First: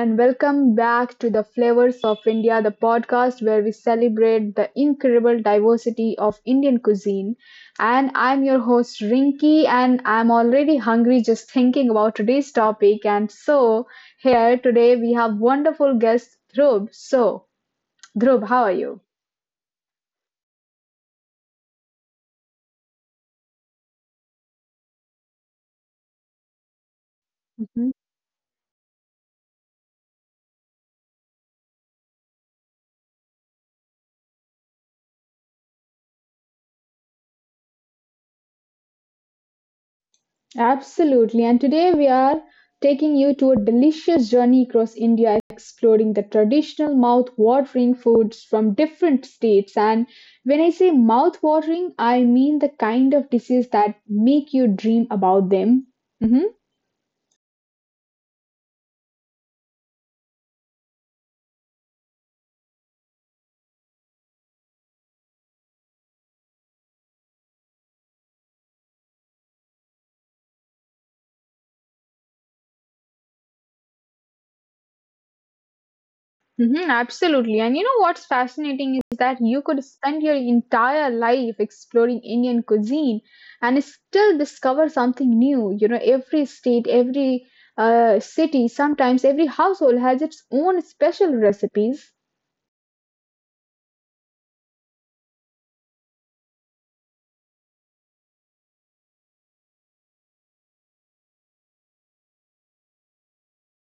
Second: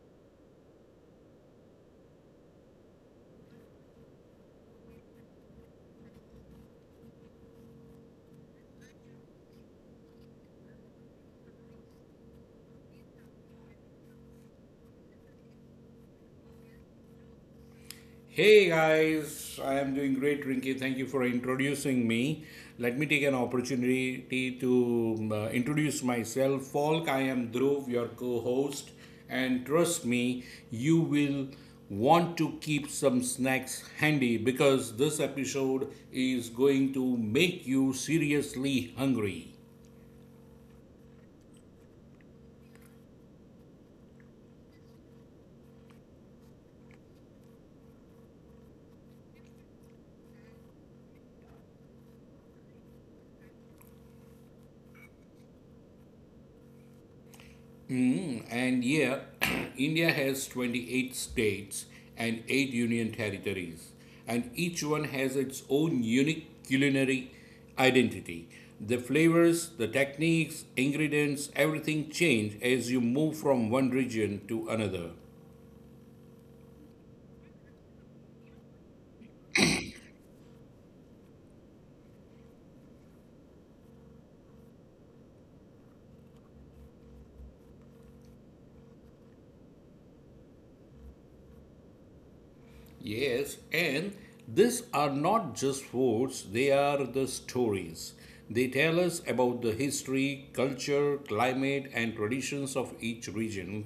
and welcome back to the Flavors of India, the podcast where we celebrate the incredible diversity of Indian cuisine. And I'm your host Rinki, and I'm already hungry just thinking about today's topic. And so, here today we have wonderful guest Dhrub. So, Dhrub, how Hey are you? guys, I am doing great, Rinky. Thank you for introducing me. Let me take an opportunity to introduce myself. Falk, I am Dhruv, your co host, and trust me, you will want to keep some snacks handy because this episode is going to make you seriously hungry. Absolutely. And today we are taking you to a delicious journey across India, exploring the traditional mouth-watering foods from different states. And when I say mouth-watering, I mean the kind of dishes that make you dream about them. Mhm. And yeah, India has 28 states and 8 union territories, and each one has its own unique culinary identity. The flavors, the techniques, ingredients, everything change as you move from one region to another. Mhm, absolutely. And you know what's fascinating is that you could spend your entire life exploring Indian cuisine and still discover something new. You know, every state, every city, sometimes every household has its own special recipes. Yes, and these are not just words, they are the stories. They tell us about the history, culture, climate, and traditions of each region.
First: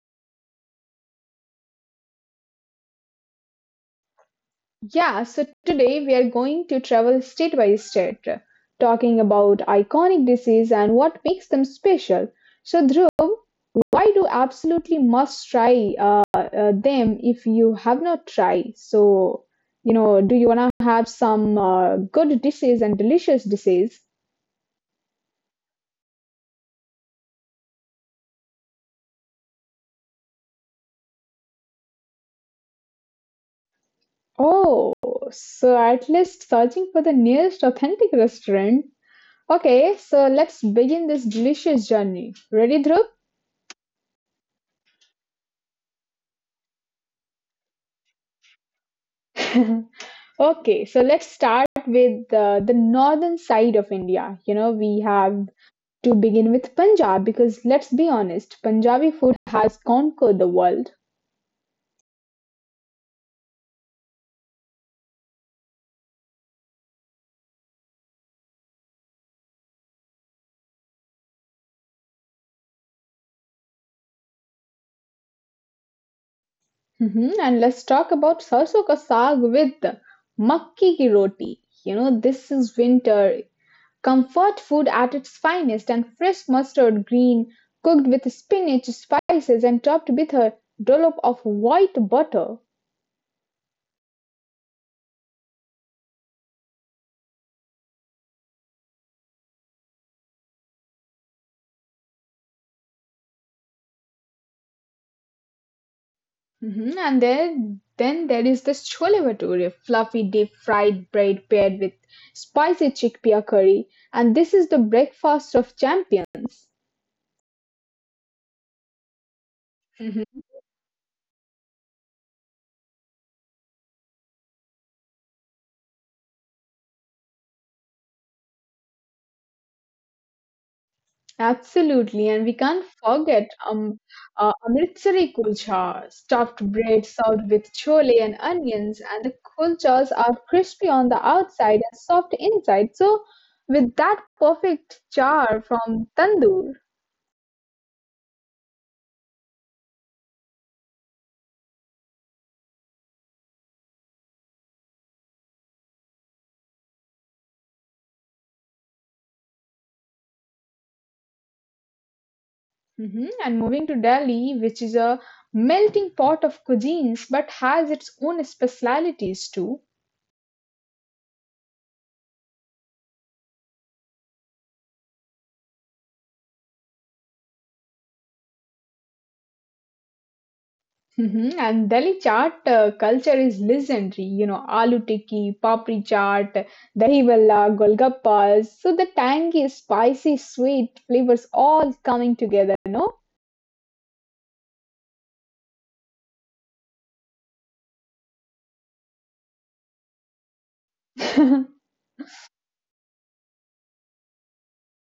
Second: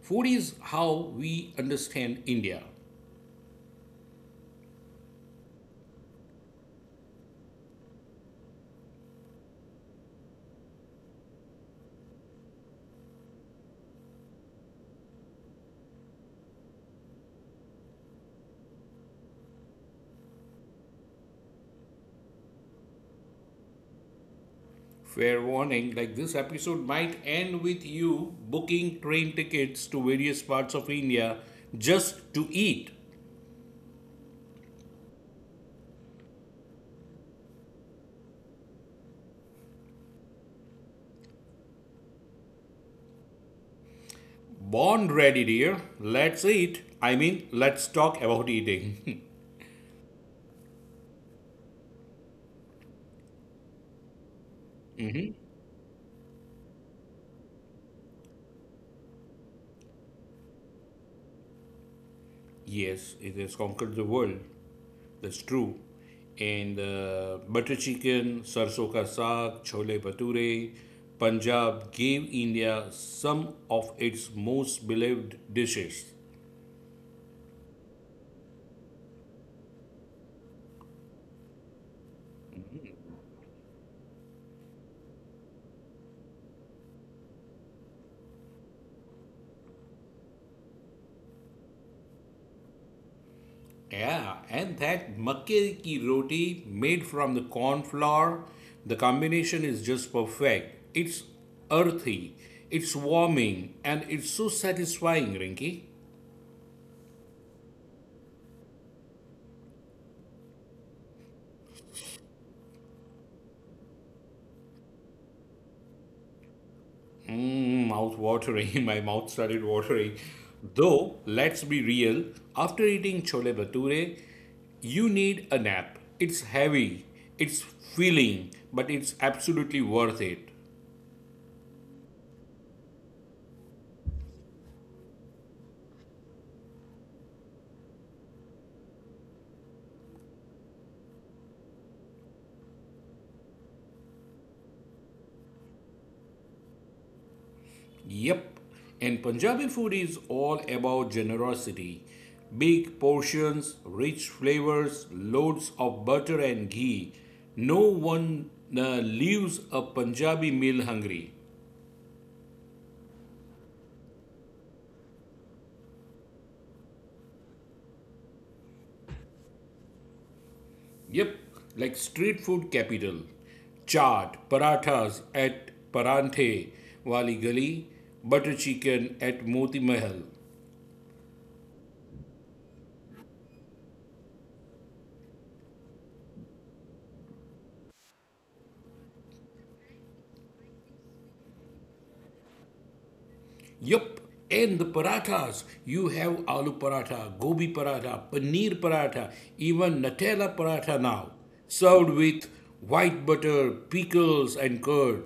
Food is how we understand India. Yeah, so today we are going to travel state by state, talking about iconic disease and what makes them special. So, Dhruv, why do absolutely must try them if you have not tried? So, you know, do you wanna have some good disease and delicious disease? Fair warning like this episode might end with you booking train tickets to various parts of India just to eat. Oh, so at least searching for the nearest authentic restaurant. Okay, so let's begin this delicious journey. Ready, Dhruv? Born ready, dear. Let's eat. I mean, let's talk about eating. Okay, so let's start with the northern side of India. You know, we have to begin with Punjab because let's be honest, Punjabi food has conquered the world. Yes, it has conquered the world. That's true. And butter chicken, sarson ka saag, chole bhature, Punjab gave India some of its most beloved dishes. Hmm. And let's talk about sarso ka saag with makki ki roti. You know, this is winter comfort food at its finest and fresh mustard green cooked with spinach, spices, and topped with a dollop of white butter. Yeah, and that makke ki roti made from the corn flour, the combination is just perfect. It's earthy, it's warming, and it's so satisfying, Rinki. Mhm. And there, then there is the chole bhature, fluffy deep fried bread paired with spicy chickpea curry. And this is the breakfast of champions. Mm, mouth watering. My mouth started watering. Mhm. Though, let's be real, after eating chole bhature, you need a nap. It's heavy, it's filling, but it's absolutely worth it. Absolutely. And we can't forget Amritsari kulcha, stuffed bread served with chole and onions. And the kulchas are crispy on the outside and soft inside. So, with that perfect char from tandoor. Yep. And Punjabi food is all about generosity. Big portions, rich flavors, loads of butter and ghee. No one leaves a Punjabi meal hungry. Mhm. And moving to Delhi, which is a melting pot of cuisines but has its own specialities too. Yep, like street food capital. Chaat, parathas at Paranthe Wali Gali, butter chicken at Moti Mahal. Mhm. And Delhi chaat culture is legendary. You know, aloo tikki, papri chaat, dahi valla, golgappas. So the tangy, spicy, sweet flavors all coming together, no? Yup, and the parathas. You have aloo paratha, gobi paratha, paneer paratha, even Nutella paratha now, served with white butter, pickles, and curd.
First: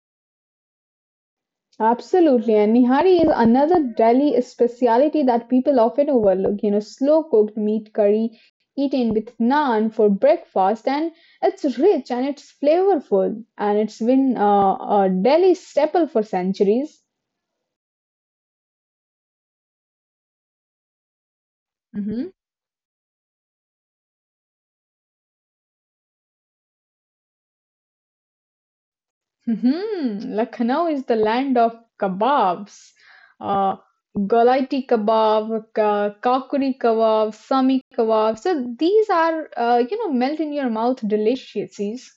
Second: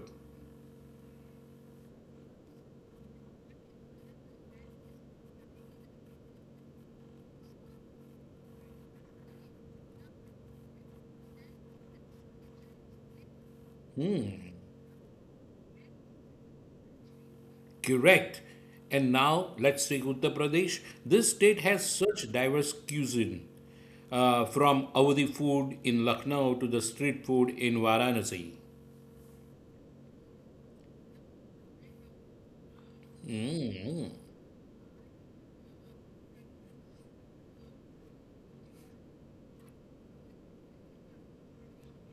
Absolutely. And Nihari is another Delhi speciality that people often overlook. You know, slow cooked meat curry eaten with naan for breakfast, and it's rich and it's flavorful, and it's been a Delhi staple for centuries. Correct. And now let's take Uttar Pradesh. This state has Hmm. such diverse cuisine, from Awadhi food in Lucknow to the street food in Varanasi. Hmm. Lucknow is the land of kebabs. Uh, Golaiti kebab, kakuri kebab, sami kebab. So these are, you know, melt in your mouth deliciousies.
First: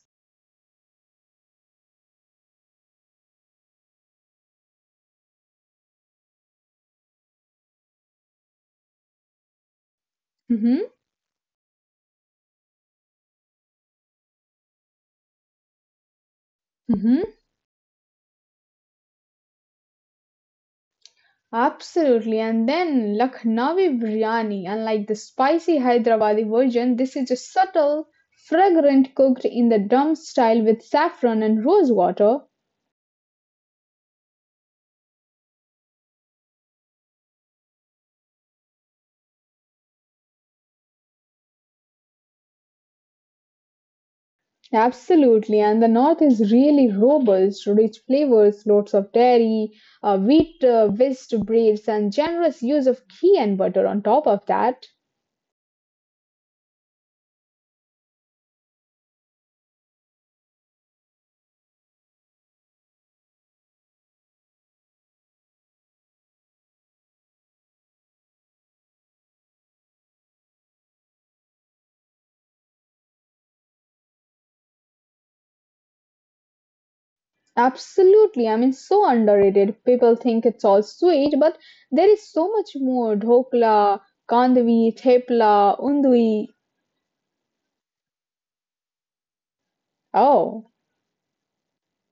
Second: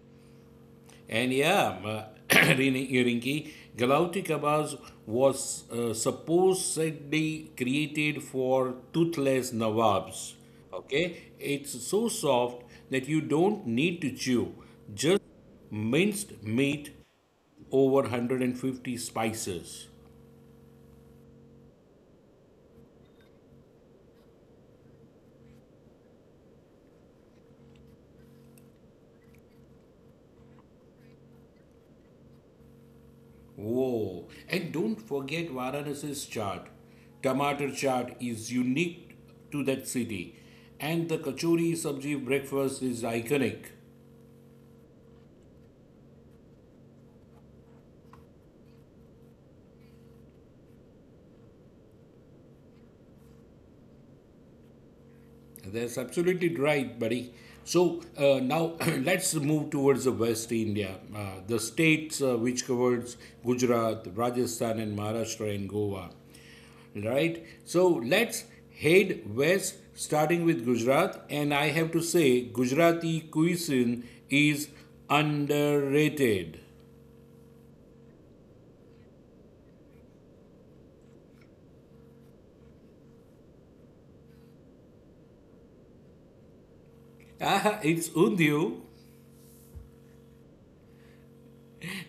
And yeah, Rinki, Galauti Kabaz was supposedly created for toothless Nawabs. Okay, it's so soft that you don't need to chew, just minced meat Hmm. over 150 spices. Absolutely. And then Lucknowi biryani, unlike the spicy Hyderabadi version, this is a subtle, fragrant cooked in the dum style with saffron and rose water. Oh, and don't forget Varanasi's chaat. Tomato chaat is unique to that city, and the kachori sabji breakfast is iconic. Absolutely. And the north is really robust, rich flavors, lots of dairy, wheat whisked breads, and generous use of ghee and butter on top of that. That's absolutely right, buddy. So now let's move towards the West India, the states which covers Gujarat, Rajasthan, and Maharashtra and Goa. Right? So let's head west, starting with Gujarat. And I have to say, Gujarati cuisine is underrated. Absolutely. I mean, so underrated. People think it's all sweet, but there is so much more. Dhokla, kandavi, thepla, undui. Ah, it's undhu. Oh,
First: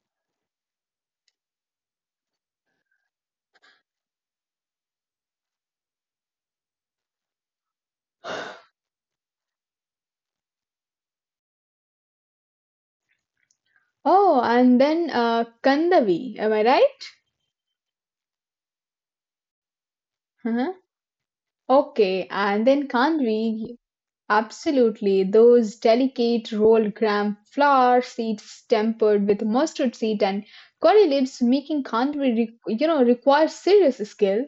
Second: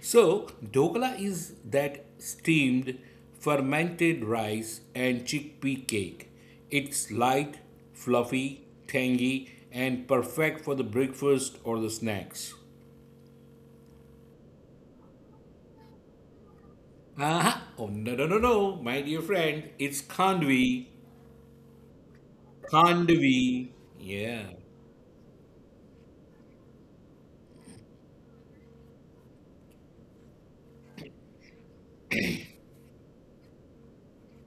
So, dhokla is that steamed, fermented rice and chickpea cake. It's light, fluffy, tangy, and perfect for the breakfast or the snacks. oh, and then kandavi. Am I right? Ah, oh no, no, no, no, my dear friend, it's Uh-huh. khandvi. Okay, and then Can't we? kandvi. Yeah. Absolutely. Those delicate rolled gram flour seeds tempered with mustard seed and curry leaves making kandvi, you know, requires serious skill.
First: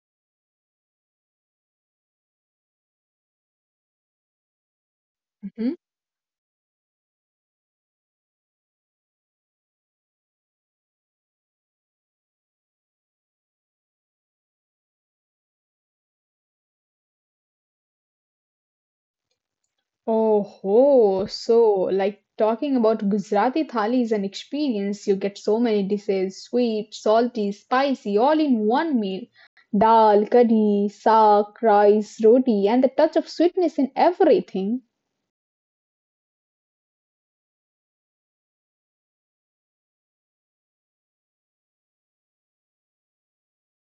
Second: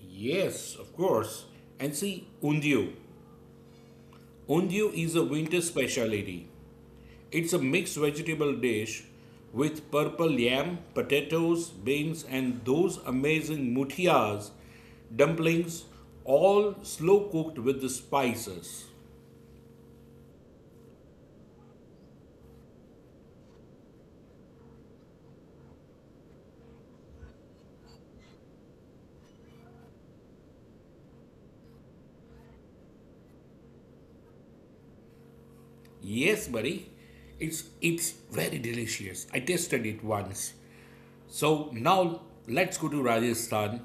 Yes, of course. And see, undiu. Undiu is a winter Mm-hmm. specialty. It's a mixed vegetable dish with purple yam, potatoes, beans, and those amazing mutiyas, dumplings, all slow cooked with the spices. Oh ho! So, like talking about Gujarati thali is an experience. You get so many dishes, sweet, salty, spicy, all in one meal. Dal, curry, saag, rice, roti, and the touch of sweetness in everything. Yes, buddy. It's very delicious. I tasted it once. So now let's go to Rajasthan.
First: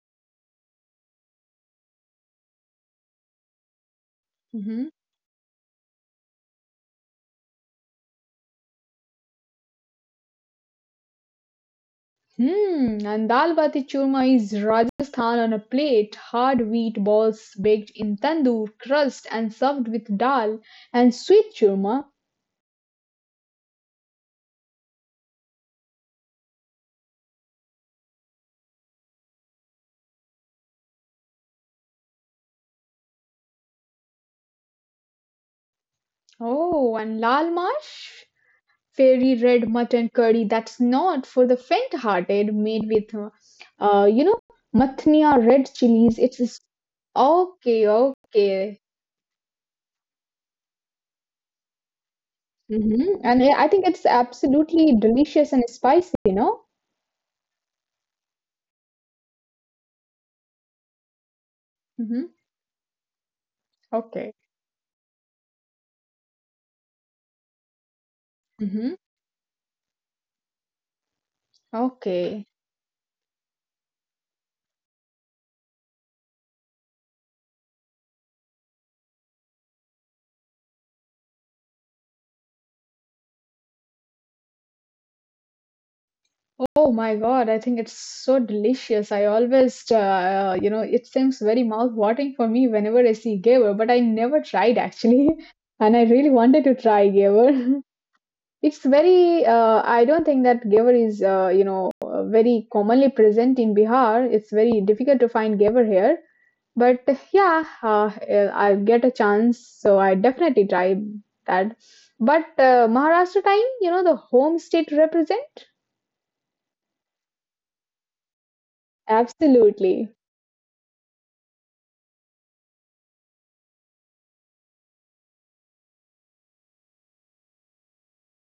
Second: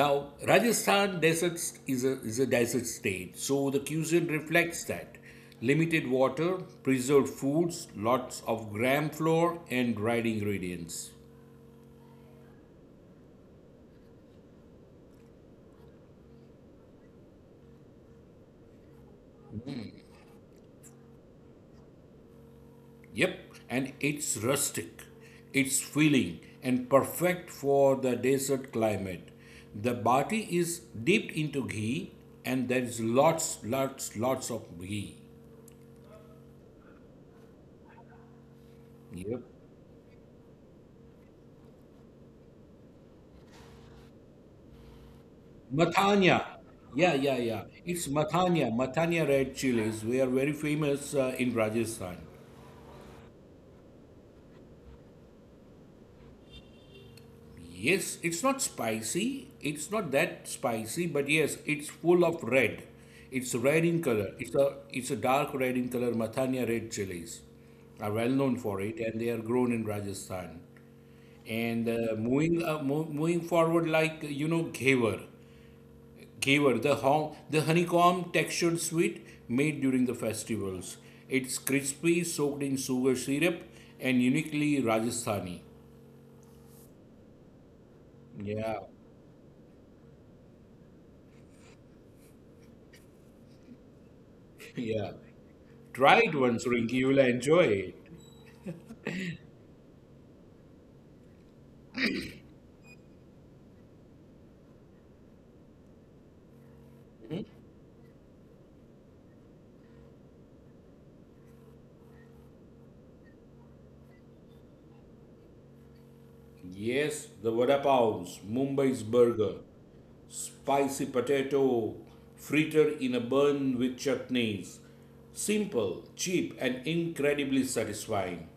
Now, Rajasthan desert is a desert state, so the cuisine reflects Hmm. that. Limited water, preserved foods, lots of gram flour and dried ingredients. Hmm. And dal bati churma is Rajasthan on a plate, hard wheat balls baked in tandoor, crust, and served with dal and sweet churma. Yep, and it's rustic, it's filling and perfect for the desert climate. The bati is dipped into ghee and there is lots, lots, lots of ghee. Oh, and lal mash? Fairy Yep. red mutton curry that's not for the faint hearted made with you know mathnia red chilies Matanya. it's. Yeah, yeah, yeah. Okay, It's Matanya. okay. Matanya red chilies. We are very famous in Rajasthan. Hmm, and I think it's absolutely delicious and spicy, you know. Yes, it's not spicy. It's not that spicy, but yes, it's full Hmm, of red. It's red in color. okay. It's a dark red in color. Matanya red chilies are well known for Hmm, it, and they are grown in Rajasthan. And okay. Moving forward, like you know, ghevar. Gaver, the honeycomb textured sweet made during the festivals. It's crispy, soaked in sugar syrup, and uniquely Rajasthani. Oh my god, I think it's so Yeah, delicious, I always you know, it seems very mouth watering for me whenever I see gaver, but I never tried yeah. actually. And I Try it really once, wanted to Rinki, you try will gaver. enjoy it. It's very, I don't think that Gevar is, you know, very commonly present in Bihar. It's very difficult to find Gevar here. But yeah, I get a chance, so I definitely try that. But Maharashtra time, you know, the home state represent? Yes, the vada paos, Mumbai's burger, Absolutely. spicy potato, fritter in a bun with chutneys. Simple, cheap, and incredibly satisfying.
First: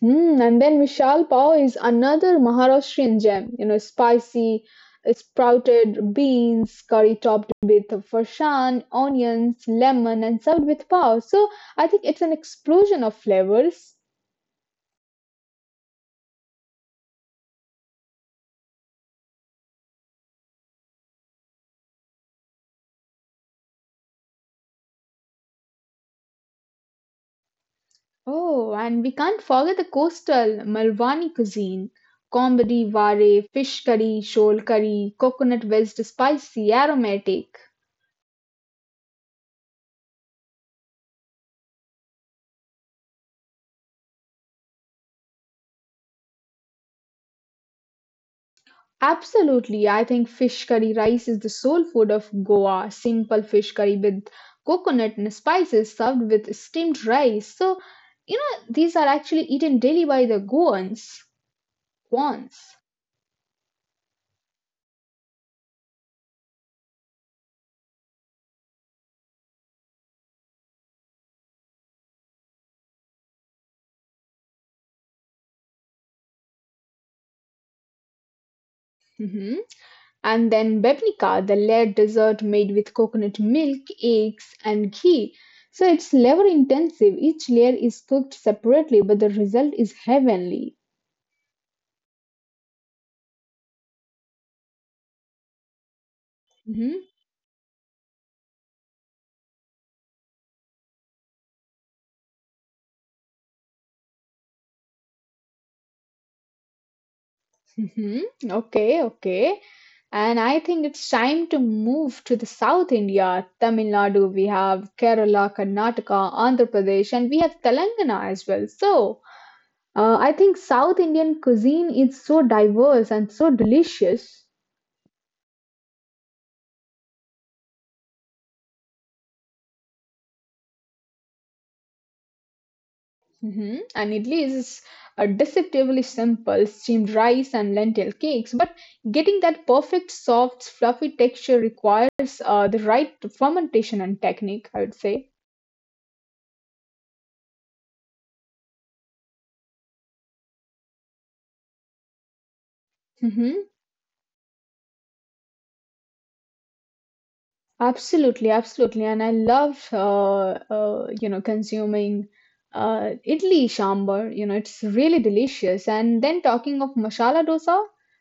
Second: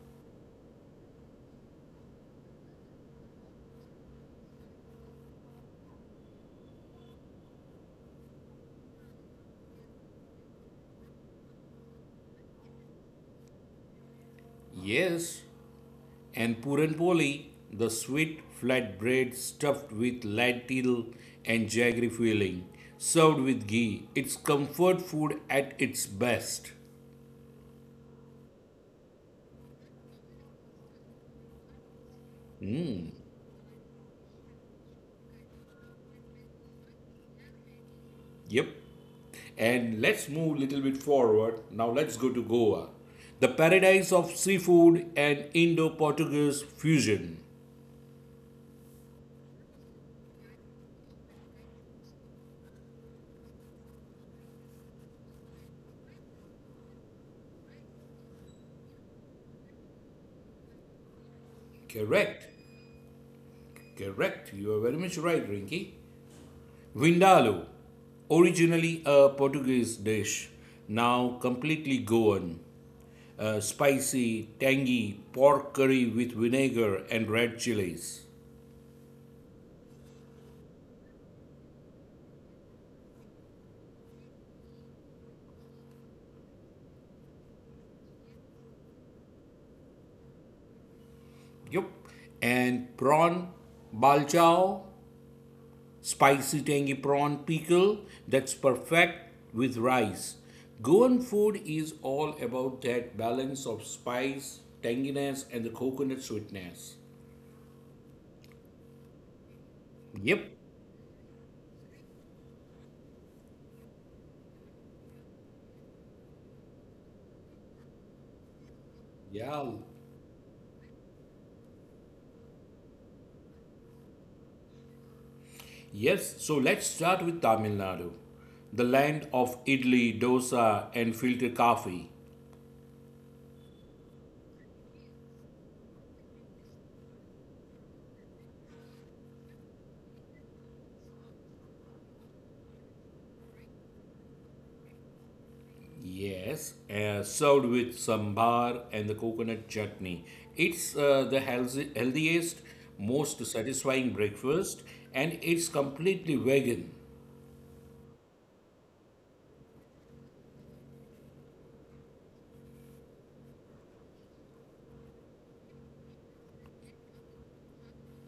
Hmm, and then Vishal Pav is another Maharashtrian gem, you know, spicy sprouted beans, curry topped with farshan, onions, lemon, and served with pav. So I think it's an explosion of flavors. Yes, and puranpoli, the sweet flatbread stuffed with lentil and jaggery filling, served with ghee. It's comfort food at its best. Oh, and we can't forget the coastal Malwani cuisine. Combadi, ware, fish curry, shoal curry, coconut vest, spicy, aromatic. Yep. And let's move a little bit forward. Now let's go to Goa, the paradise of seafood and Indo-Portuguese fusion. Absolutely. I think fish curry rice is the soul food of Goa. Simple fish curry with coconut and spices served with steamed rice. So, you know, these are actually eaten daily by the Goans. Correct. Goans. Correct. You are very much right, Rinki. Vindaloo, originally a Portuguese dish, now completely Goan. Spicy, tangy pork curry with vinegar and red chilies. Mhm. And then bebnica, the layered dessert made with coconut milk, eggs, and ghee. So it's labor intensive. Each layer is cooked separately, but the result is heavenly. Yep. And prawn balchao, spicy, tangy Mm-hmm. prawn pickle that's perfect with rice. Goan food is all about that balance of spice, tanginess, and the coconut sweetness. Hmm. Okay, okay. Yep. And I think it's time to move to the South India. Tamil Nadu, we have Kerala, Karnataka, Andhra Pradesh, and we have Telangana as well. So Yeah. I think South Indian cuisine is so diverse and so delicious. Yes. So let's start with Tamil Nadu, the land of idli, dosa, and filter coffee. Hmm. And idli is deceptively simple, steamed rice and lentil cakes. But getting that perfect, soft, fluffy texture requires the right fermentation and technique, I would say. Yes, served with sambar and the coconut chutney. It's the healthiest, most Mm-hmm. satisfying breakfast, and it's completely vegan. Absolutely, absolutely, and I love you know, consuming idli sambar. You know, it's really delicious. And then talking of masala dosa,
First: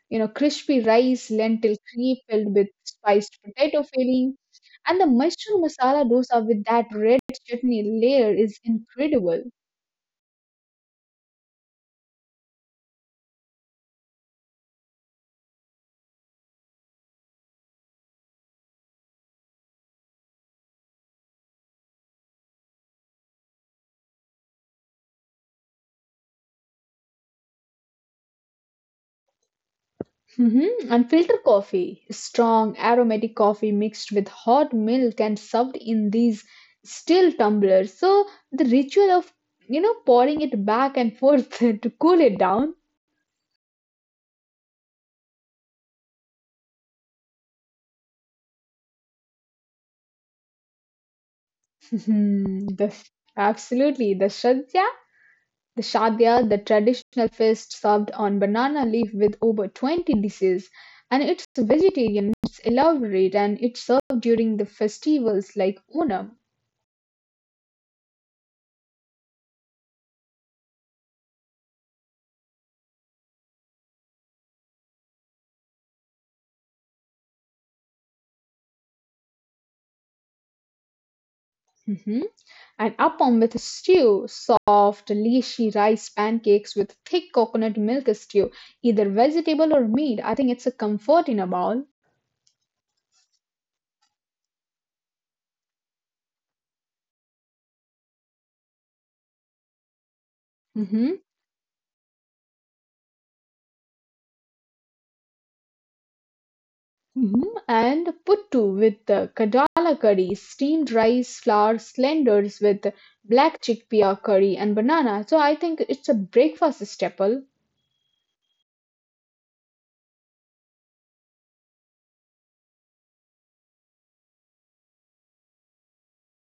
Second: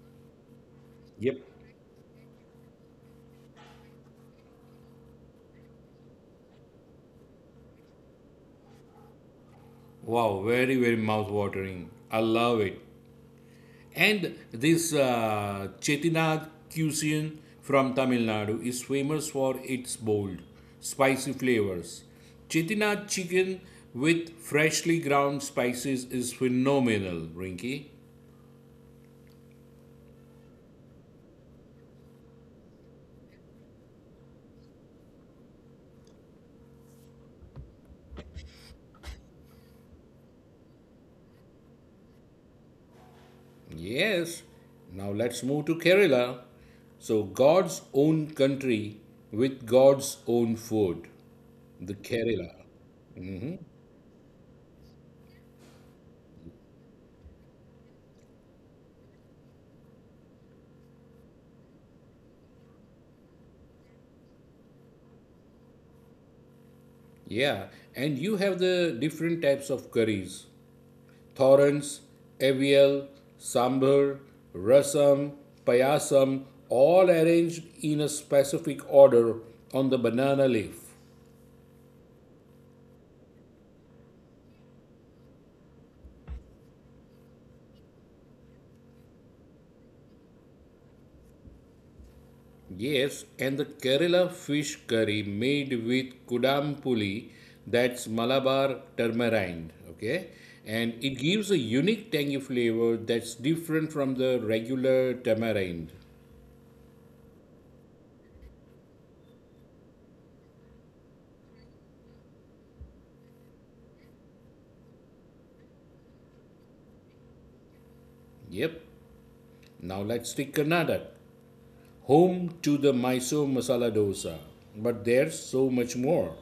you know, crispy rice, Yep. lentil cream filled with spiced potato filling, and the mushroom masala dosa with that red chutney layer is incredible. Wow, very, very mouth-watering. I love it. And this Chettinad cuisine from Tamil Nadu is famous for its bold, spicy flavors. Chettinad chicken with freshly ground spices is phenomenal, Rinky. Mhm. Unfiltered coffee, strong aromatic coffee mixed with hot milk and served in these steel tumblers. So the ritual of you know pouring it back and forth to cool it down. Yes, now let's move to Kerala. So, God's own country with God's own food. The Kerala. Mhm. The, absolutely, the shadya, the shadya, the traditional feast served on banana leaf with over 20 dishes, and it's vegetarian, it's elaborate, and it's served during the festivals like Onam. Yeah, and you have the different types of curries Thorans, Avial, Sambar, Rasam, Payasam, all arranged in a specific order on the banana leaf. Mhm. And appam with stew, soft, leashy rice pancakes with thick coconut milk stew, either vegetable or meat. I think it's a comfort in a bowl. Yes, and the Kerala fish curry made with kudampuli, that's Malabar tamarind, okay? And it Hmm. gives a unique tangy flavor that's different from the regular tamarind. Hmm. And puttu with the kadala curry, steamed rice, flour, slenders with black chickpea curry and banana. So I think it's a breakfast staple. Yep. Now let's take Karnataka, home to the Mysore masala dosa, but there's so much more.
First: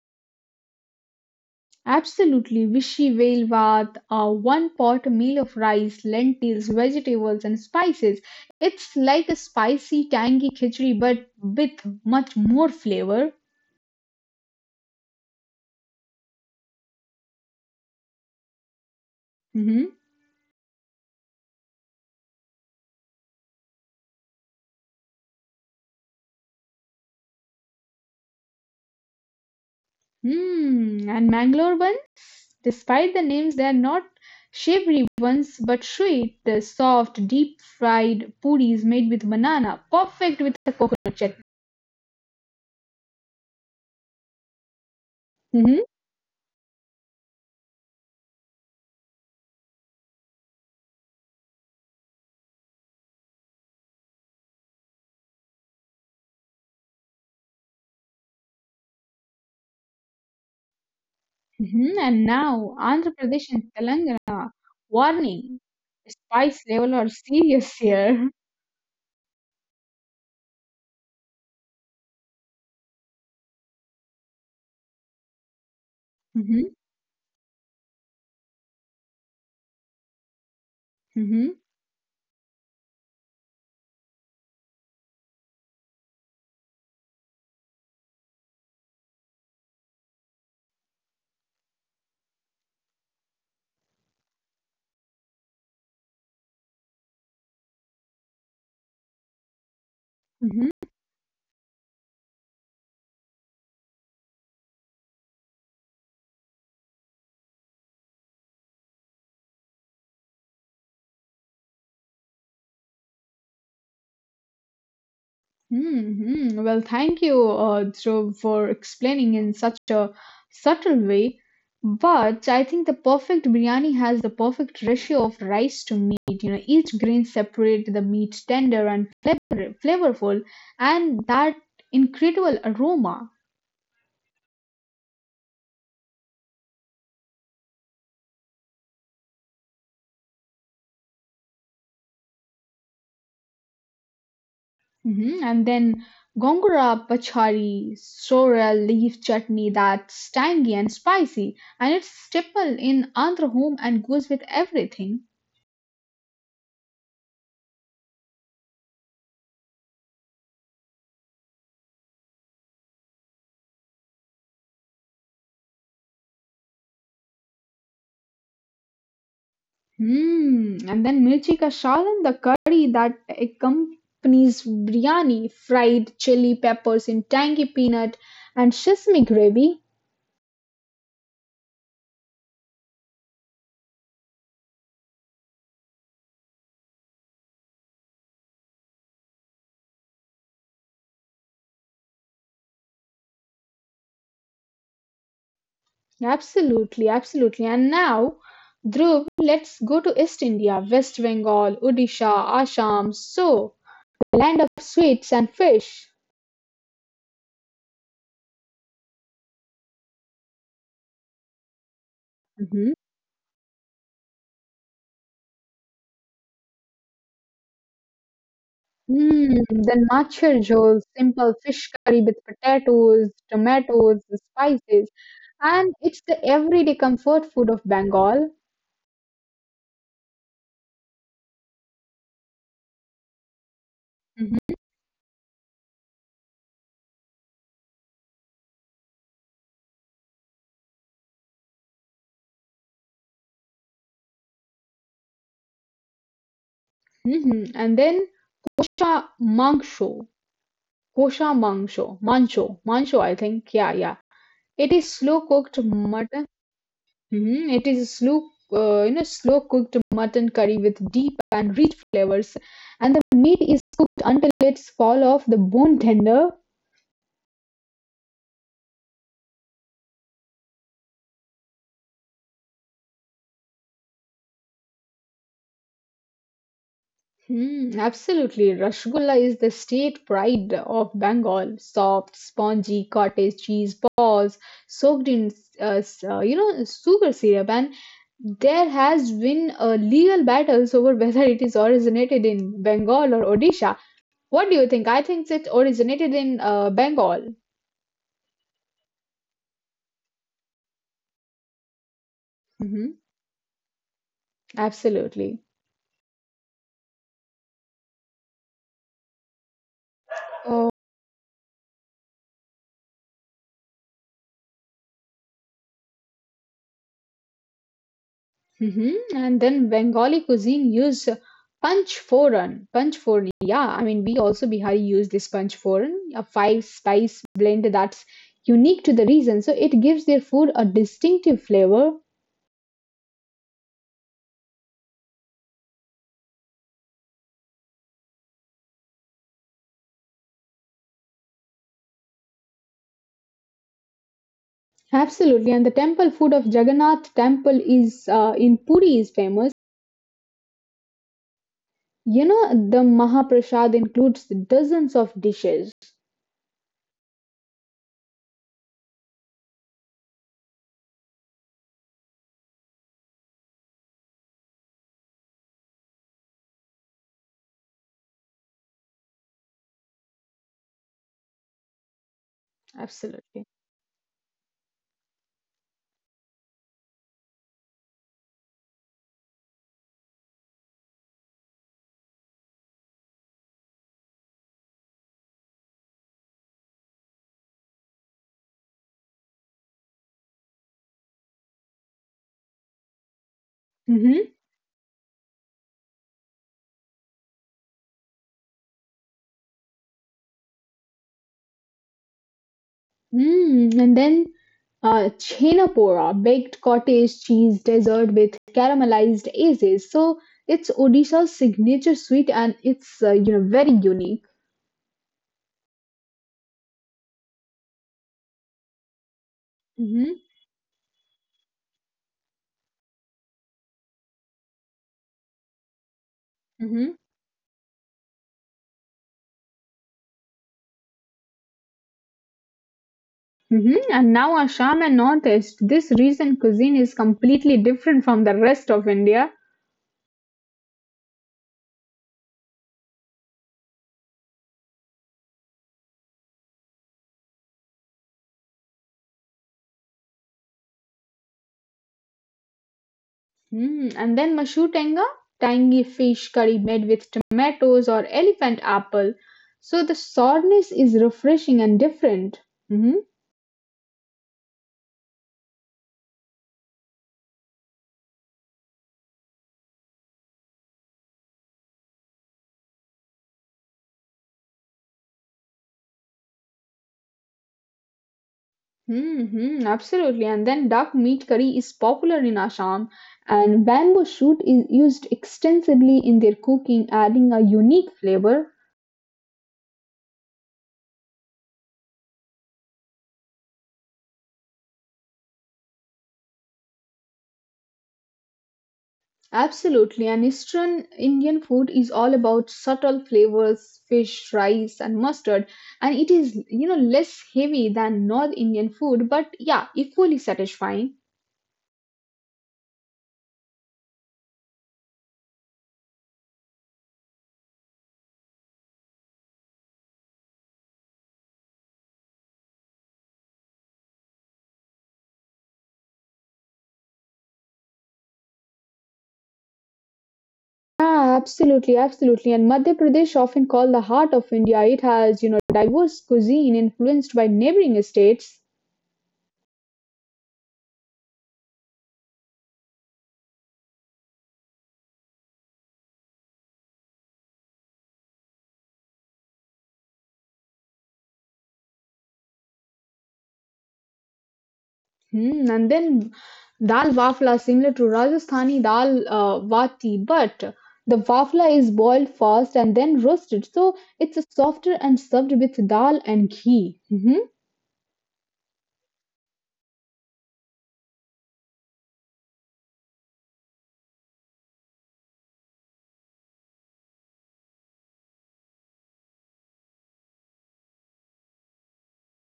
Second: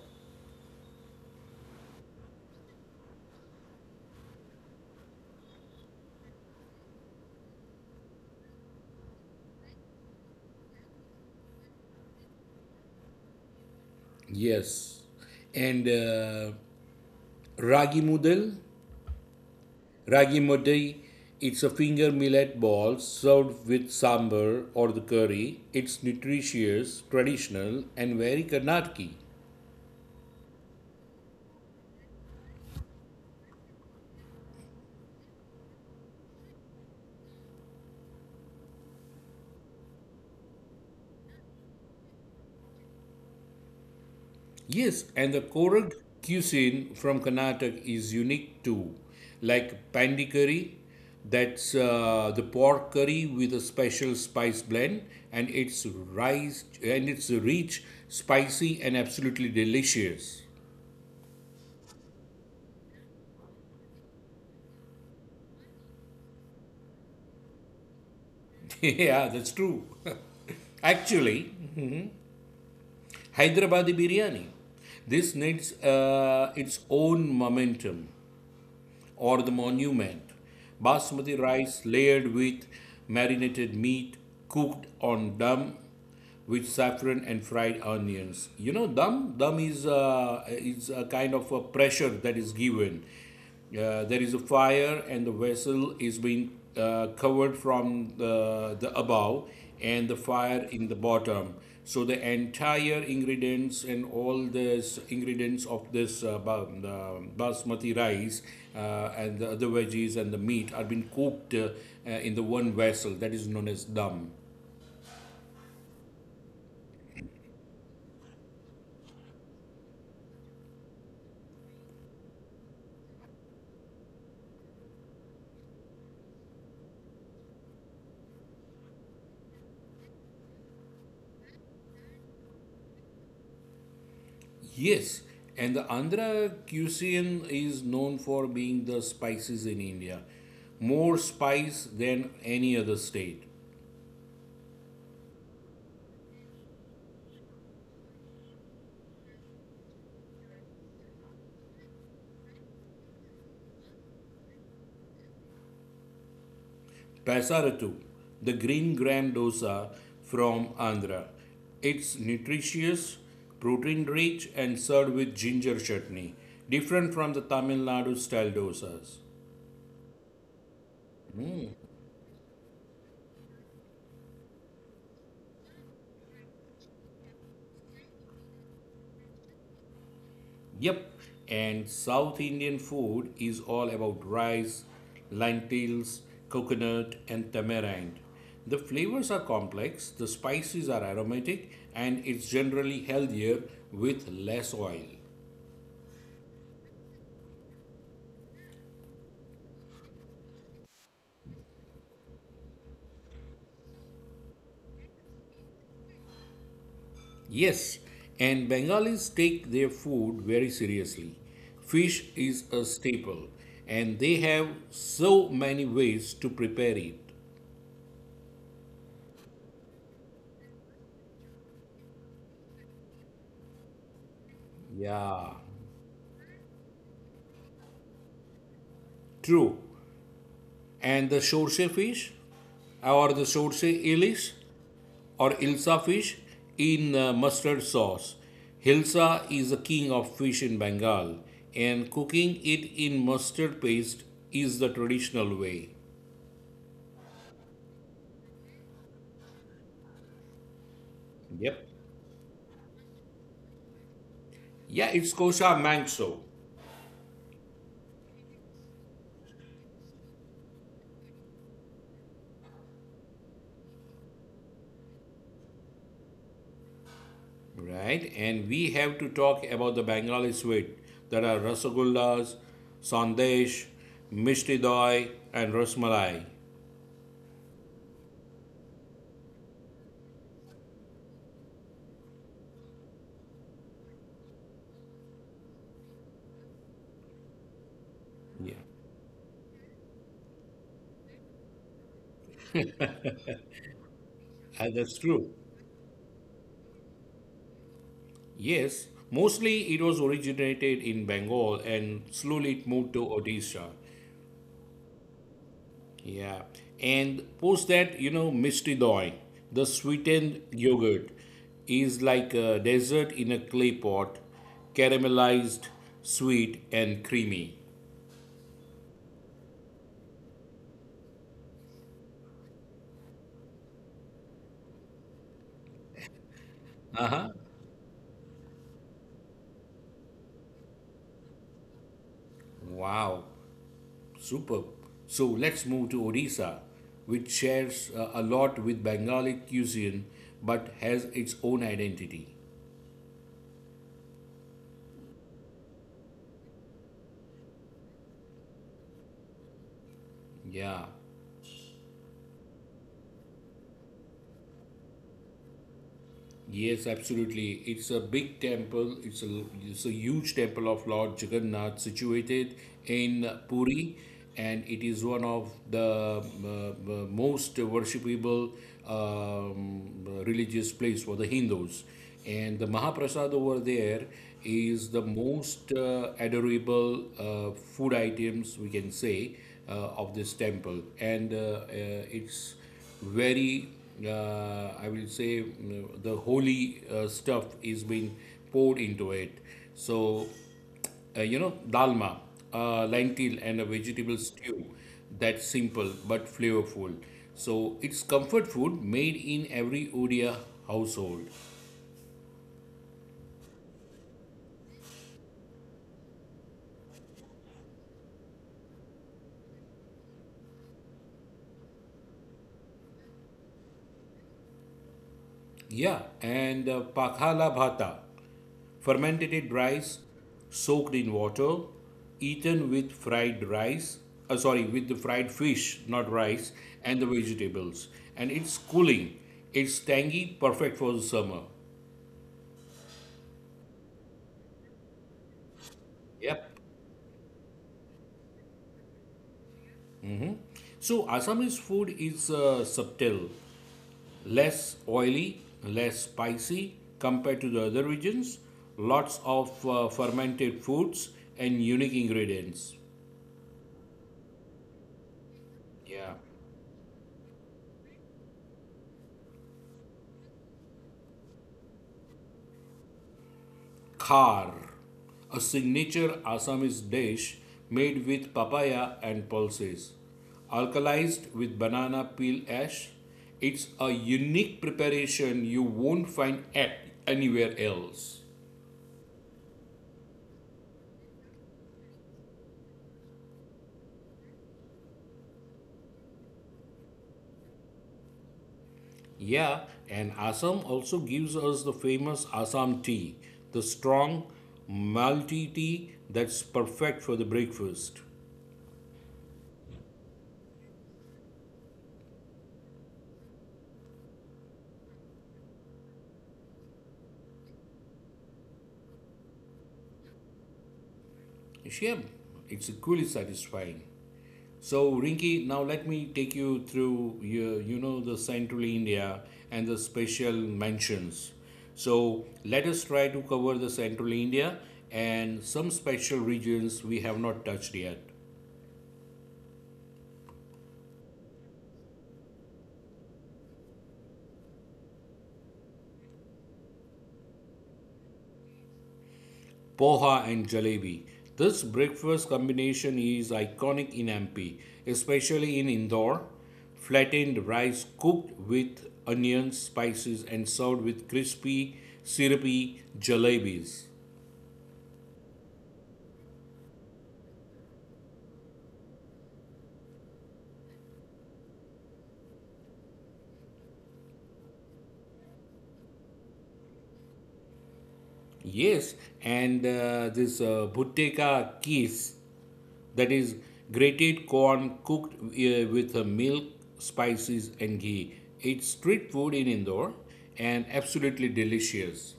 Absolutely, Vichy Vale Vaat, a one pot meal of rice, lentils, vegetables, and spices. It's like a spicy, tangy khichdi, but with much more flavor. Yes. And ragi mudal, Mhm. Ragi mundi, it's a finger millet ball served with sambar or the curry. It's nutritious, traditional, and very Karnataki. Hmm. Mm. And Mangalore buns, despite the names, they are not savory ones but sweet. The soft, deep fried puris made with banana, perfect with a coconut chutney. Yes, and the Hmm. Korag cuisine from Karnataka is unique too, like pandi curry. That's the pork curry with a special spice blend, and it's rice and it's rich, spicy, and absolutely delicious. Hmm. And now, Andhra Pradesh and Telangana. Warning! Spice level are serious here. Yeah, that's true. Actually, Hyderabadi biryani. This needs its own momentum or the monument. Basmati Mm-hmm, hmm. rice layered with marinated meat cooked on dum with saffron and fried onions. You know, dum? Dum is a kind of a pressure that is given. There is a fire and the vessel is being covered from the above and the fire in the bottom. So the entire ingredients and all this ingredients of this basmati rice and the other veggies and the meat are being cooked in the one vessel that is known as dum. Hmm, hmm. Well, thank you, Dhruv, for explaining in such a subtle way. But I think the perfect biryani has the perfect ratio of rice to meat. You know, each grain separate the meat tender and flavorful, and that incredible aroma. Yes, and the Andhra cuisine is known for being the spices in India. More spice than any other state. Mhm. And then gongura pachari, sorrel leaf chutney that's tangy and spicy, and it's staple in Andhra home and goes with everything. Pasaratu, the green gram dosa from Andhra. It's nutritious, protein rich, and served with ginger chutney, different from the Tamil Nadu style dosas. Hmm. And then mirchi ka salan, the curry that accompanies biryani, fried chili peppers in tangy peanut and sesame gravy. Yep, and South Indian food is all about rice, lentils, coconut, and tamarind. The flavors are complex, the spices are aromatic, and it's generally healthier with less oil. Absolutely, absolutely. And now, Dhruv, let's go to East India, West Bengal, Odisha, Assam. So. A land of sweets and fish. Yes, and Bengalis take their food very seriously. Fish is a Mhm. staple, and they have so many ways to prepare it. Mm, then matcha roll, simple fish curry with potatoes, tomatoes, spices, Yeah, and it's the everyday comfort food of Bengal. true. And the shorshe fish, or the shorshe ilish, Mhm. or ilsa fish in mustard sauce. Hilsa is the king of fish in Bengal, and cooking it in mustard paste is the traditional way. Mhm. And then kosha mangsho, kosha Yep. mangsho, mancho, mancho. I think, yeah, yeah. Yeah, It is it's slow kosher cooked mangso. mutton. Mhm. It is a slow, you know, slow cooked mutton curry with deep and rich flavors, and the meat is cooked until it's fall off the bone tender. Right, and we have to talk about the Bengali sweet. There are rasagullas, sandesh, mishti doi, and rasmalai. Mm, absolutely, rasgulla is the state pride of Bengal. Soft, spongy cottage cheese balls soaked in, you know, sugar syrup, and Yeah, there has been legal battles over whether it is originated in Bengal or Odisha. What and do you that's think? I true. think it originated in Bengal. Yes, mostly it was originated in Bengal and slowly it moved to Mm-hmm. Odisha. Absolutely. Yeah, and post that, you know, mishti doi, the sweetened Oh, yogurt, is like a dessert in a clay pot, caramelized, sweet, and creamy. mhm. And then Bengali cuisine used punch foran, punch foran. Yeah, I mean, we also Bihari use this punch foran, a five Uh huh. spice blend that's unique to the region. So it gives their food a distinctive flavor. Wow. Superb. So let's move to Odisha, which shares a lot with Bengali cuisine but has its own identity. Absolutely. And the temple food of Jagannath temple is in Puri is famous. Yeah. You know, the Mahaprasad includes dozens of dishes. Yes, absolutely. It's a big temple. It's a huge temple of Lord Jagannath situated in Puri, and it is one of the most worshipable religious place for the Hindus. And the Mahaprasad Absolutely. over there is the most adorable food items we can say uh, of this temple, and it's very I will say the holy stuff is being poured into it. So you know dalma, lentil and a vegetable Mm-hmm. stew that's simple but flavorful, so it's comfort food made in every odia household. Mm. And then Chhenapora, baked cottage cheese dessert with caramelized aces. So it's Odisha's signature sweet, and it's you know, very unique. Yeah, and pakhala bhata, fermented rice Hmm, soaked in water, eaten with fried rice, sorry, with the fried fish, not rice, hmm, and the vegetables. And it's cooling, it's tangy, perfect for the summer. hmm. And now Assam and Northeast, this region Yep. cuisine is completely different from the rest of India. So Assamese food is subtle, less oily, less spicy compared to the other regions. Lots of fermented foods and unique ingredients. Mm. And then Mashu Tenga, tangy Yeah. fish curry made with tomatoes or elephant apple. So the sourness is refreshing and different. Mm-hmm. Khar, a signature Assamese dish made with papaya and pulses. Alkalized with banana peel ash, it's a unique preparation you won't find anywhere else. Mm-hmm, absolutely. And then duck meat curry is popular in Assam, and bamboo shoot is used extensively in their cooking, adding a unique flavor. Yeah, and Assam also gives us the famous Assam tea, the strong malty tea that's perfect for the breakfast. Absolutely. And Eastern Indian food is all about subtle flavors, fish, rice, and mustard. And it is less heavy than North Indian food, but yeah, equally satisfying. Shem, it's equally satisfying. So, Rinki, now let me take you through the central India and the special mentions. So, let us try to cover the central India and some special regions we have not touched yet. Ah, absolutely, absolutely. And Madhya Pradesh, often called the heart of India, it has diverse cuisine influenced by neighboring states. Poha and jalebi. This breakfast combination is iconic in MP, especially in Indore. Flattened rice cooked with onions, spices, and served with crispy, syrupy jalebis. Hmm, and then dal wafla is similar to Rajasthani dal vati, but the wafla is boiled first and then roasted, so it's softer and served with dal and ghee. Hmm Yes, and this buteka kis, that is grated corn cooked with milk, spices, and ghee. It's street food in Indore and absolutely delicious.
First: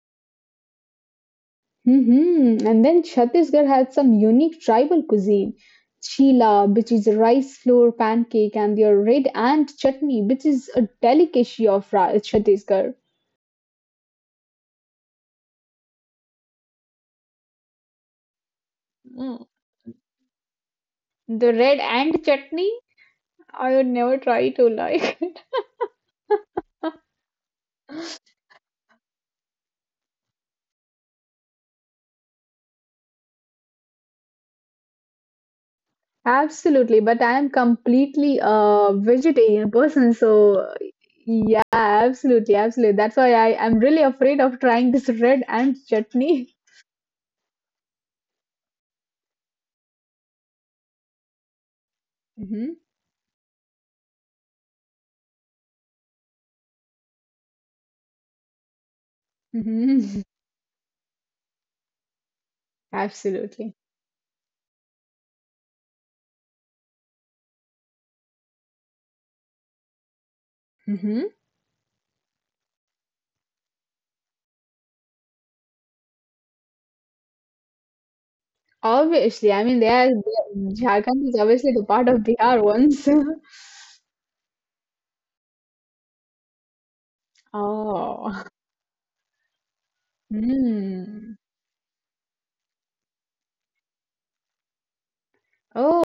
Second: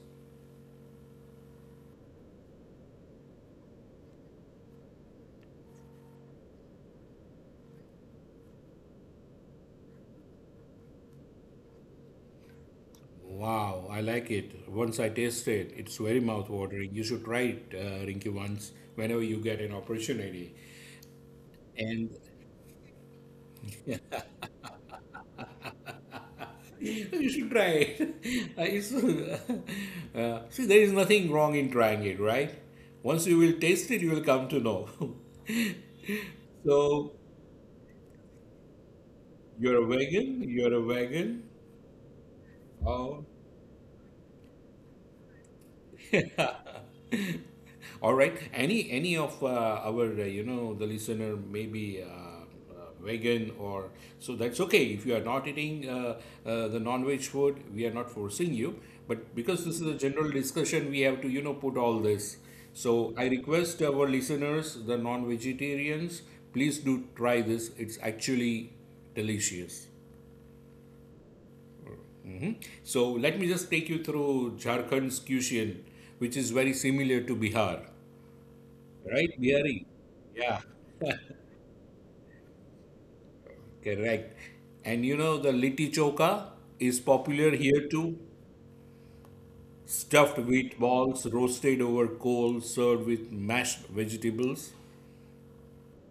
hmm And then Chhattisgarh has some unique tribal cuisine. Chila, which is a rice flour pancake, and their red ant chutney, which is a delicacy of Chhattisgarh. Wow, I like it. Once I tasted it, it's very mouth-watering. You should try it, Rinki, once whenever you Mm. get an opportunity. The red And and chutney, I would never try to like. you should try it. Uh, it's, see, there is nothing wrong in trying it, right? Once you will taste it, you will come to know. Absolutely, So, but I am completely a vegetarian you're a person, vegan? so You're a vegan? yeah, absolutely, absolutely. That's Oh, why I am really afraid of trying this red ant chutney. all right. Any of our the listener maybe. Hmm Vegan or so, that's okay. If you are not eating the non-veg food, we are not forcing you, but because this is a hmm general discussion, we have to put all this. So I Absolutely. request our listeners, the non-vegetarians, please do try this. It's actually delicious. Hmm So let me just take you through Jharkhand's cuisine, which is very similar to Bihar, right? Obviously, I mean, Bihari, they are, yeah. they Jharkhand is obviously the part of Bihar once. Correct. And the litti choka is popular here too. Oh. Stuffed wheat balls Hmm. roasted over coal, served with mashed vegetables. Oh,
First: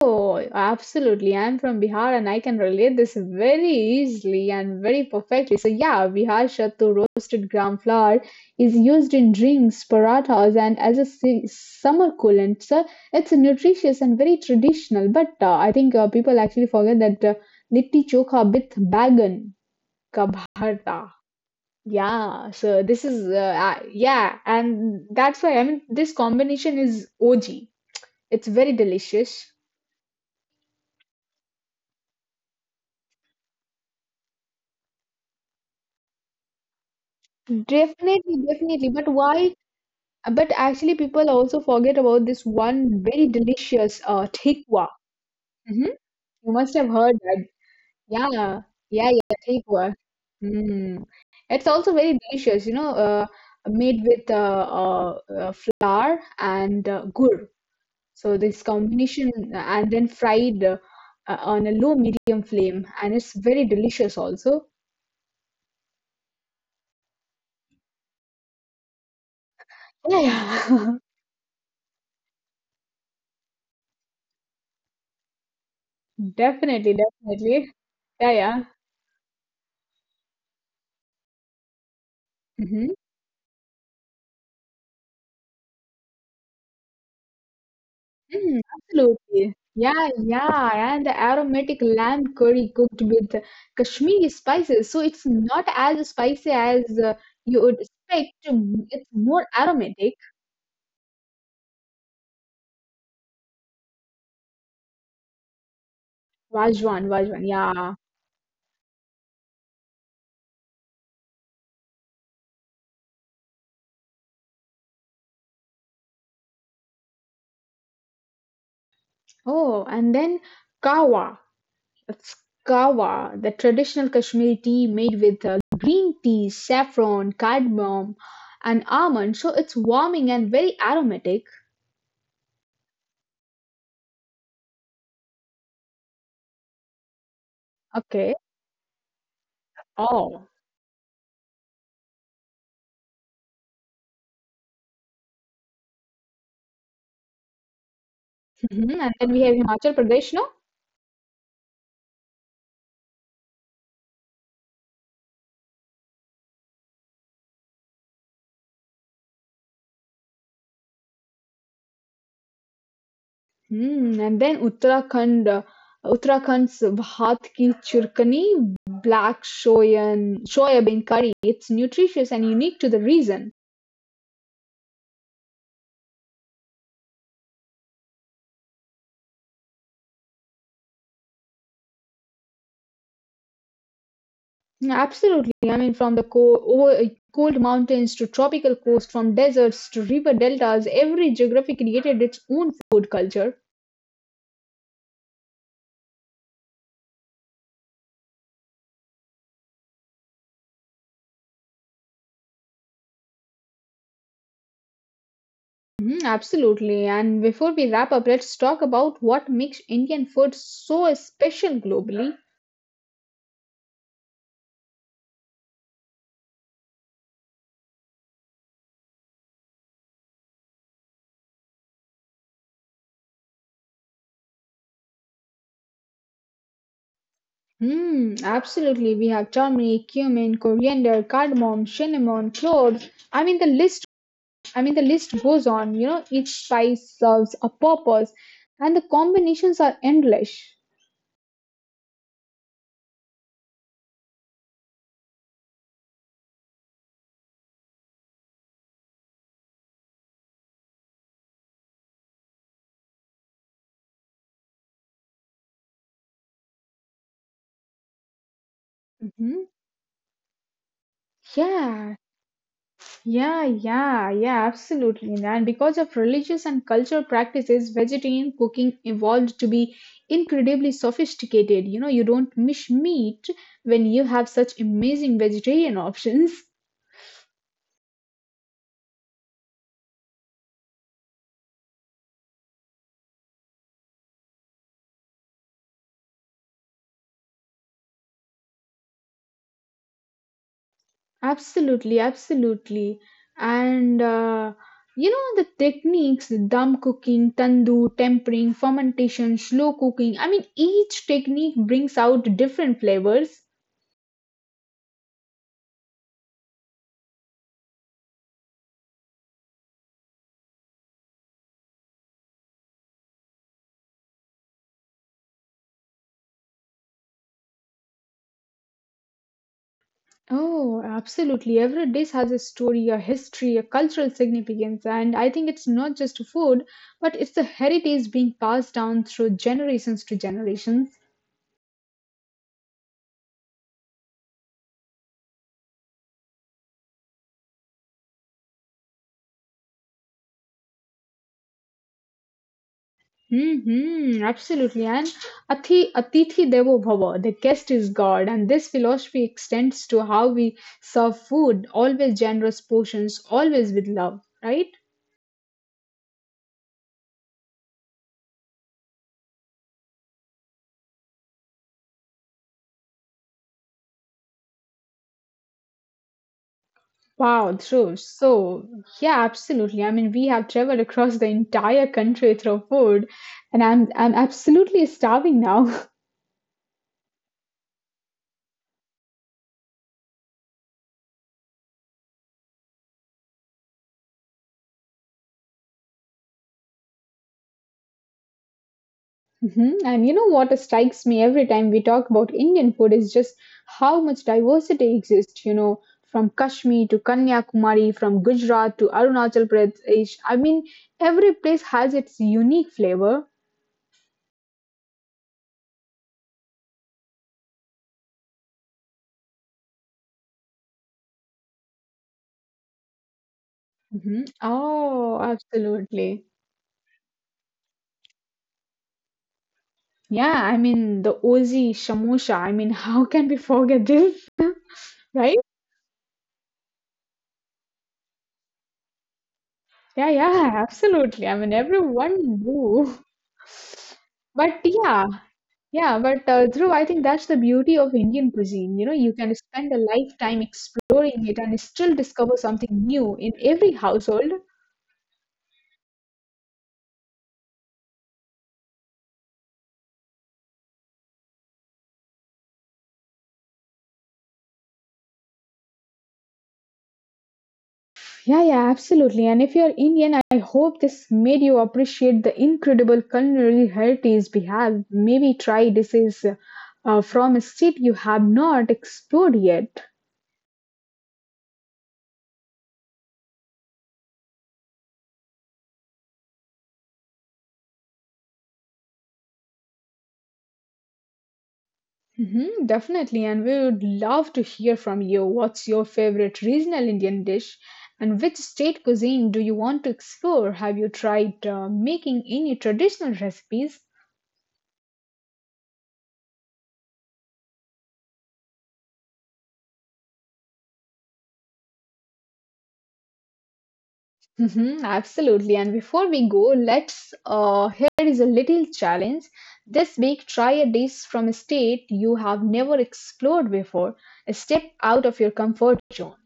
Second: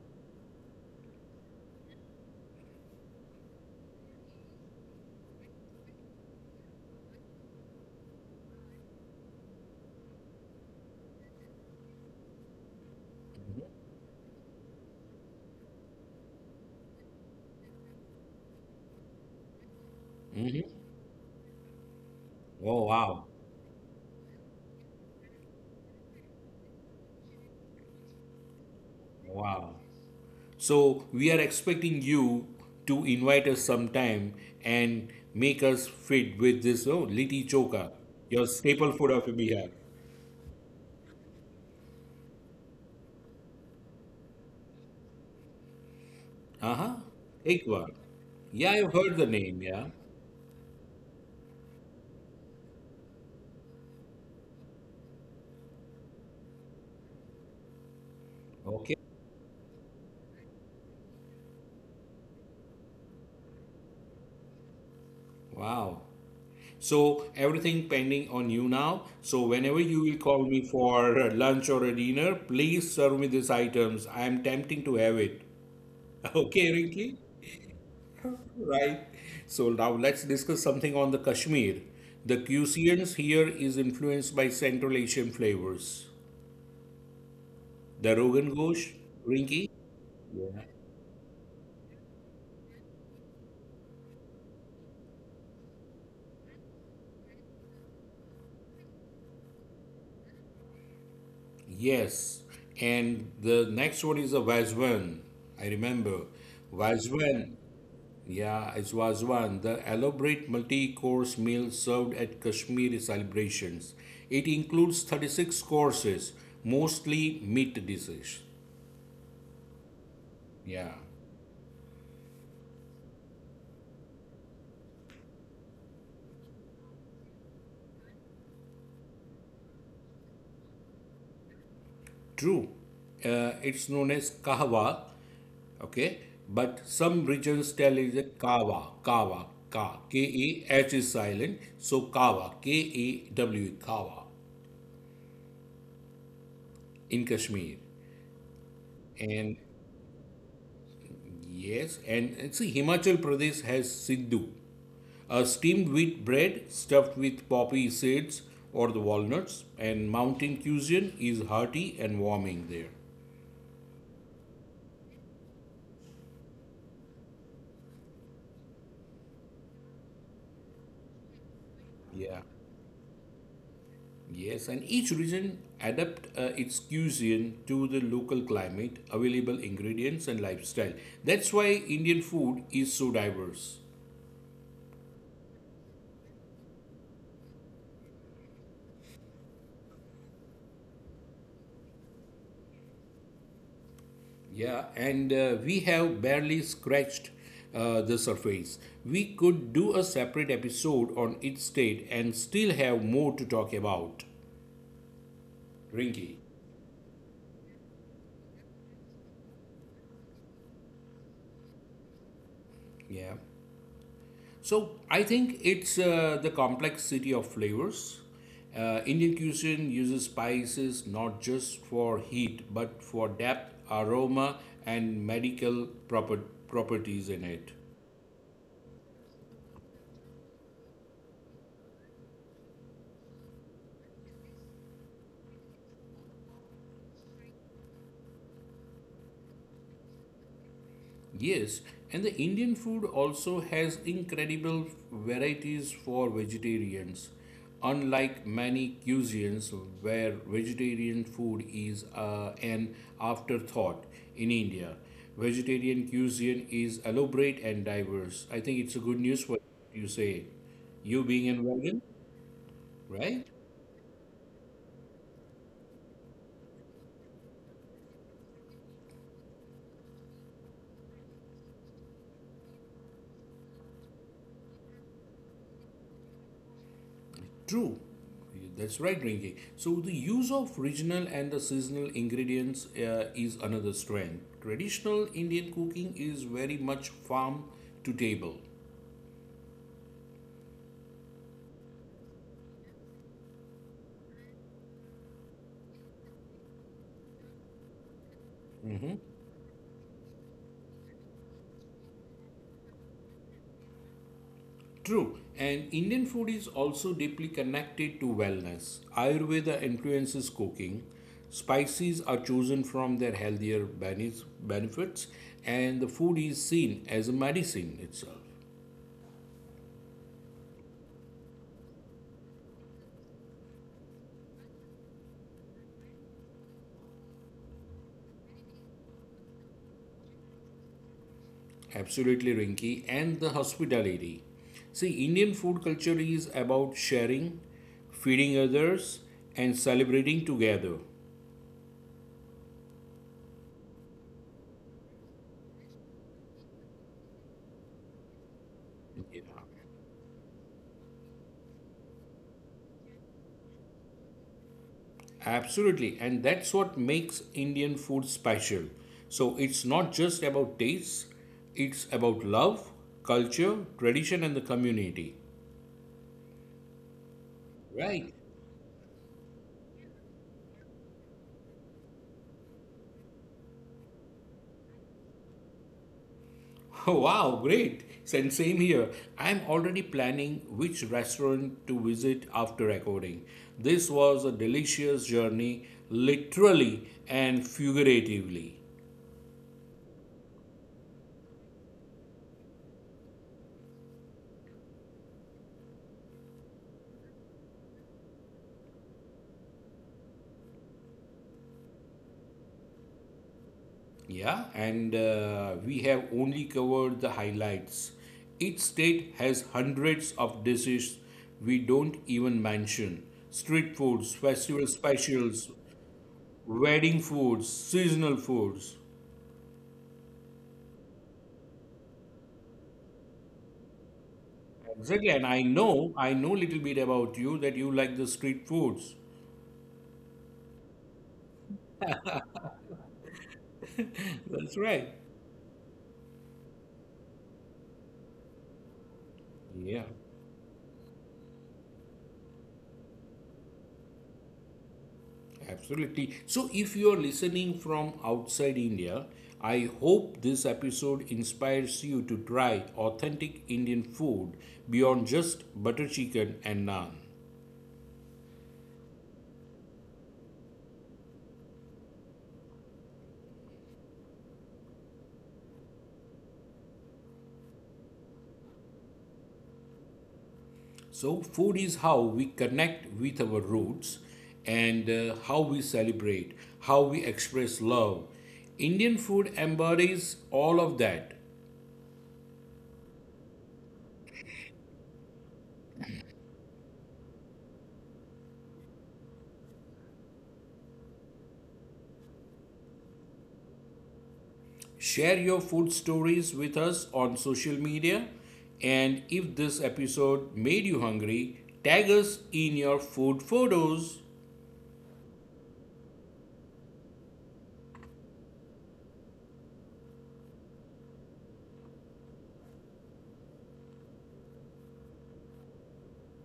absolutely. I'm from Bihar and I can relate this very easily and very perfectly. So, yeah, Bihar Shattu roasted gram flour is used in drinks, parathas, and as a summer coolant. So, it's nutritious and very traditional. But I think people actually forget that litti chokha with bagan ka bharta. Yeah, Oh, so this wow. is, yeah, and that's why I mean, this combination is OG. It's very delicious. Wow. So, we are expecting you to invite us sometime and make us fit with this, oh, litti choka, your Definitely, staple definitely. food But of why? Bihar. But actually, people also forget about this one very delicious tikwa. Hmm You Uh must huh. have heard that. Ekwa. Yeah, Yeah, I've heard yeah, the yeah, name. Yeah. tikwa. Mm. It's also very delicious, you know, made with flour and gur. So this Okay. combination, and then fried on a low medium flame, and it's very delicious also. Wow. So everything pending on you now. So whenever you will Yeah, call me yeah. for lunch or a dinner, please serve me these items. I am tempting to have it. Okay, Definitely, Rinki? definitely. Yeah, Right. So now let's discuss something on the Kashmir. The yeah. cuisines here is influenced by Central Asian flavors. The Rogan Mm, Ghosh, absolutely. Rinki? Yeah, Yeah. yeah, and the aromatic lamb curry cooked with Kashmiri spices. So it's not as spicy as you would expect. Mm, it's more aromatic. Yes. And the next one is a Vazwan. I remember. Vajwan, Vajwan, Vazwan. yeah. Yeah, it was one. The elaborate multi-course meal served at Kashmiri celebrations. It includes 36 courses, mostly meat dishes. Oh, and then Yeah, kawa. It's kawa, the traditional Kashmiri tea made with green tea, saffron, cardamom, and almond. So it's warming and very aromatic. true. It's known as kahwa, okay? But some regions tell it as Okay. kawa, kawa, ka, Oh, K-A-H is silent. So kawa, K-A-W, kawa in Kashmir. mhm. And then we And have Himachal Pradesh, no? yes, and see, Himachal Pradesh has Sidhu. A steamed wheat bread stuffed with poppy seeds or the walnuts, and mountain cuisine is hearty and warming there. Hmm, and then Uttarakhand, Uttarakhand's bhat ki churkani, black soya curry. It's nutritious Yeah. and unique to the region. Yes, and each region adapt its cuisine to the local climate, available ingredients and lifestyle. That's why Indian food is so diverse. Yeah, absolutely. I mean, from the cold mountains to tropical coast, from deserts to river deltas, every geography created its own food culture. Yeah, and we have barely scratched the surface. We could do a separate episode on each state and still have more to talk about. Mhm, Rinky. absolutely. And before we wrap up, let's talk about what makes Indian food so special globally. Yeah. So I think it's the complexity of flavors. Indian cuisine uses spices not just for heat but for depth, aroma, and medical properties in it. Mm, absolutely. We have turmeric, cumin, coriander, cardamom, cinnamon, cloves. I mean, the list goes on. You know, each spice serves a purpose, and the combinations are endless. Yes, and the Indian food also has incredible varieties for vegetarians. Unlike many cuisines where vegetarian food is an afterthought, in India, vegetarian cuisine is elaborate and diverse. I think it's a good news for Hmm you, say, you being a vegan, Yeah, right? Yeah, absolutely. And because of religious and cultural practices, vegetarian cooking evolved to be incredibly sophisticated. You know, you don't miss meat when you have such amazing vegetarian options. True, that's right, Rinki. So the use of regional and the seasonal ingredients is another strength. Traditional Indian cooking is very much farm to table. Absolutely, absolutely. And you know the techniques, dum cooking, tandoor, tempering, Mhm. fermentation, slow cooking. I mean, each technique brings out different flavors. True, and Indian food is also deeply connected to wellness. Ayurveda influences cooking. Spices are chosen from their healthier benefits, and the food is seen as a medicine itself. Oh, absolutely. Every dish has a story, a history, a cultural significance. And I think it's not just food, but it's the heritage being passed down through generations to generations. Absolutely, Rinky, and the hospitality. See, Indian food culture is about sharing, feeding others, and celebrating together. Hmm absolutely. And Ati, Atithi Devo Bhava, the guest is God. And this philosophy Yeah. extends to how we serve food, always generous portions, always with love, right? Absolutely, and that's what makes Indian food special. So, it's not just about taste, it's about love, culture, tradition, and the community. Wow, true. Right. So, yeah, absolutely. I mean, we have traveled across the entire country through food, and I'm absolutely starving now. Wow, great. Same here. I'm already planning which restaurant to visit after recording. This was a delicious journey, literally and figuratively. Mhm. And you know what strikes me every time we talk about Indian food is just how much diversity exists, you know, from Kashmir to Kanyakumari, from Gujarat to Arunachal Pradesh. I mean, every place has its unique flavor. Yeah, and we have only covered the highlights. Each state has hundreds of dishes we don't even mention: street foods, Mhm. festival Oh, specials, absolutely. wedding foods, seasonal foods. Yeah, I mean, the Ozi Shamusha. I mean, how can we forget this, Exactly, and right? I know little bit about you, that you like the street foods. Yeah, yeah, absolutely. I mean, everyone do. That's But right. yeah. Yeah, but Dhruv, I think that's the beauty of Indian cuisine. You know, you can spend a Yeah, lifetime exploring it and still discover something new in every household. absolutely. So, if you're listening from outside India, I hope this episode inspires you to try authentic Indian food beyond just butter chicken and naan. Yeah, yeah, absolutely. And if you're Indian, I hope this made you appreciate the incredible culinary heritage we have. Maybe try dishes from a state you have not explored yet. So, food is how we connect with our roots, and how we celebrate, how we express love. Indian food embodies all of that. Mhm, definitely, and we would love to hear from you. What's your favorite regional Indian dish, and which state cuisine do you want to explore? Have you tried making any traditional recipes? Share your food stories with us on social media. And if this episode made you hungry, tag us in your food photos. Mhm, absolutely, and before we go, let's here is a little challenge. This week, try a dish from a state you have never explored before. Step out of your comfort zone.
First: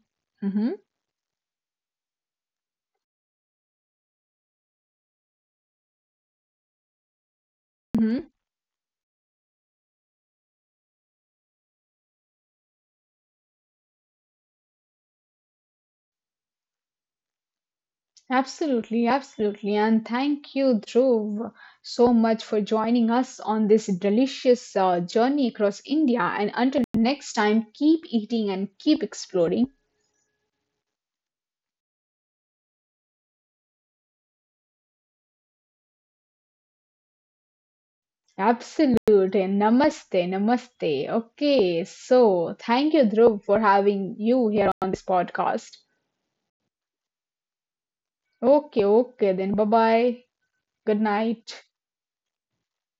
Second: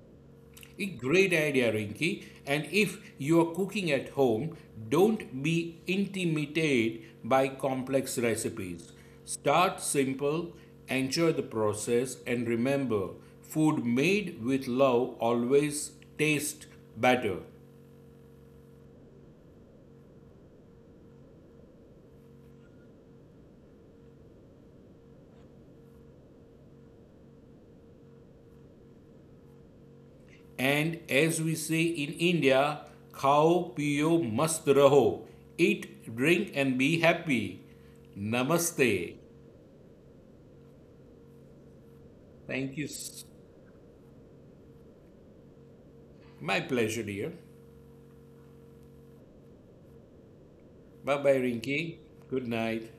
Mhm, A great idea, Rinki. And if you are cooking at home, don't be intimidated by complex mhm. recipes. Start simple, enjoy the process, and remember, food made with love always tastes better. Absolutely, absolutely. And thank you, Dhruv, so much for joining us on this delicious journey across India. And until next time, keep eating and keep exploring. And as we say in India, khao piyo mast raho. Eat, drink, and be happy. Namaste. Absolutely. Namaste, namaste. Okay, so Thank you. thank you, Dhruv, for having you here on this podcast. My pleasure, dear. Okay, okay, then bye bye. Good Bye bye, night. Rinki. Good night.